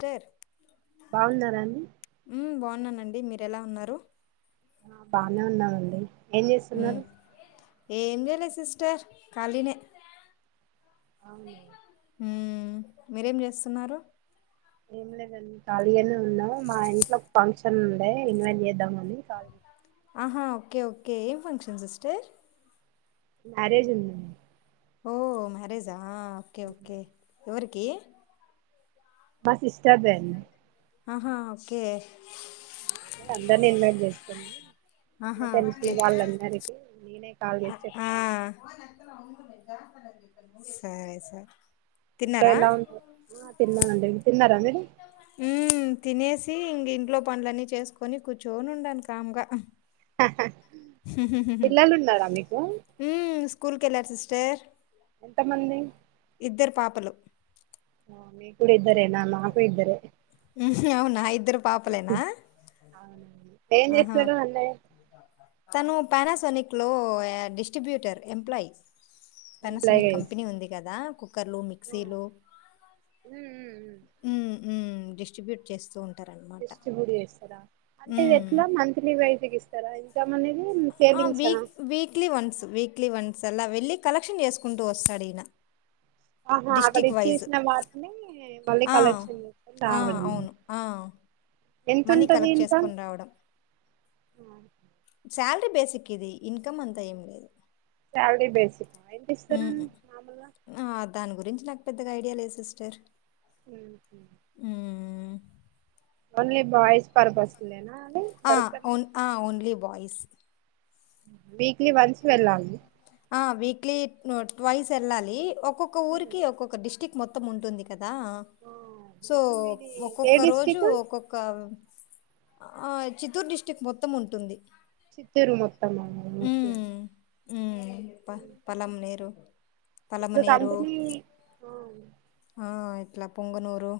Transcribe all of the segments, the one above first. Sir బాగున్నారా అండి ఉమ్ బాగున్నానండి మీరు ఎలా ఉన్నారు ఆ బానే ఉన్నానండీ ఏం ఉమ్ చేస్తున్నారు ఏం జెలే సిస్టర్ కళినే అవును ఉమ్ మీరేం చేస్తున్నారు ఏం లేదండి కాాళీగనే ఉన్నా మా ఇంట్ల ఫంక్షన్ ఉండే ఇన్వైట్ చేద్దామని కా ఆహా ఓకే ఓకే ఏం ఫంక్షన్ సిస్టర్ మ్యారేజ్ ఉంది అండి ఓ మ్యారేజా ఓకే ఓకే ఎవరికి మా సిస్టర్ దే అండి ఆహా ఓకే తల్లీ ఆహా లెటర్ ఇచ్చిన ఓకే వాళ్ళందరికీ నేనే కాల్ ఆ చేసి ఆ, చెప్తా వుంటా సరే సార్ ఇంట్లో ఎలా ఉంది ఆ తిన్నానండి తిన్నారా మీరు ఉమ్మ్ తినేసి ఇంగ ఇంట్లో పండ్లన్నీ చేసుకొని కూర్చొనుండాను కాముగా పిల్లలు ఉన్నారా మీకు మ్మ్ స్కూల్ కి వెళ్లారు సిస్టర్ ఎంతమంది పన్లు ఆ మీకూడేద్ సరేనా నాకు ఇద్దరే ఉహు అవునా ఇద్దరు ఊహు పాపలేనా అవును ఆహా తనూ పనాసోనిక్లో ఆ డిస్ట్రిబ్యూటర్ ఎంప్లయ్ ఎంప్లాయ్ గా పెనసొనిక్ కంపెనీ ఉంది చేస్తారా కదా కుక్కర్లు మిక్సీలు ఉమ్ ఉమ్ ఉమ్ మ్మ్ మ్మ్ డిస్ట్రిబ్యూట్ చేస్తూ ఉన్ డిస్ట్రిబ్యూట్ చేస్తారా అంటే ఇది ఉమ్ ఎట్లా మంత్లీ వైజ్గ్ ఇస్తారా ఇది కమనేది సేవింగ్సా క్లీ వన్స్ అలా వెళ్ళి కలెక్షన్ చేసుకుంటూ వస్తాడీన ఆహా అక్కడ ఇచ్చేసిన వాటినీ మళ్ళీ ఆ కలెక్షన్ చేసుకొని ఆ రావడమే అవును ఆ మనీ ఎంతుంటది కలెక్ట్ ఇన్క చేసుకొని రావడం ఆ సాలరీ బేసిక్ ఇది ఇన్కమ్ అంతా ఏం లేదు శాలరీ బేసికా ఎంత ఊ ఇస్తారని ఉ మామూలుగా ఆ దాని గురించి నాక్ పెద్దగా ఐడియా లేద్ సిస్టర్ ఊహు ఉహ్ ఓన్లీ బాయిస్ పర్ పస్లెనా ఆ ఓన్ ఆ ఓన్లీ బాయ్ వీక్లీ వన్స్ వెళ్ళాలి ఆ వీక్లీ ను ట్వైస్ వెళ్ళాలీ ఒక్కొక్క ఉమ్. ఊరికి ఒక్కొక్క డిస్ట్రిక్ మొత్తం ఉంటుంది కదా దా ఆ సో ఇప్పుడు మీది ఏ ఒక్కొక్క రోజు డిస్టిక్ ఒక్కొక్క ఆ చిత్తూర్ డిస్ట్రిక్ట్ మొత్తం ఉంటుంది చిత్తూరు మొత్తం ఆ ఒకే మ్మ్ ప పలం నీరు ఇప్పుడ్ కంపినీ ఓ ఆ ఇట్లా పొంగనూరు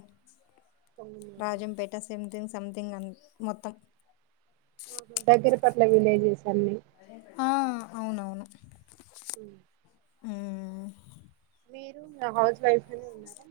పొంగనూరు రాజంపేట సెమ్థింగ్ సంమ్థింగ్ అని మొత్తం ఓహో దగ్గర పట్ల విలేజెస్ అన్ని ఆ అవునవును ఊ మ్మ్ మీరునా హౌస్ వైఫ్ న మేడం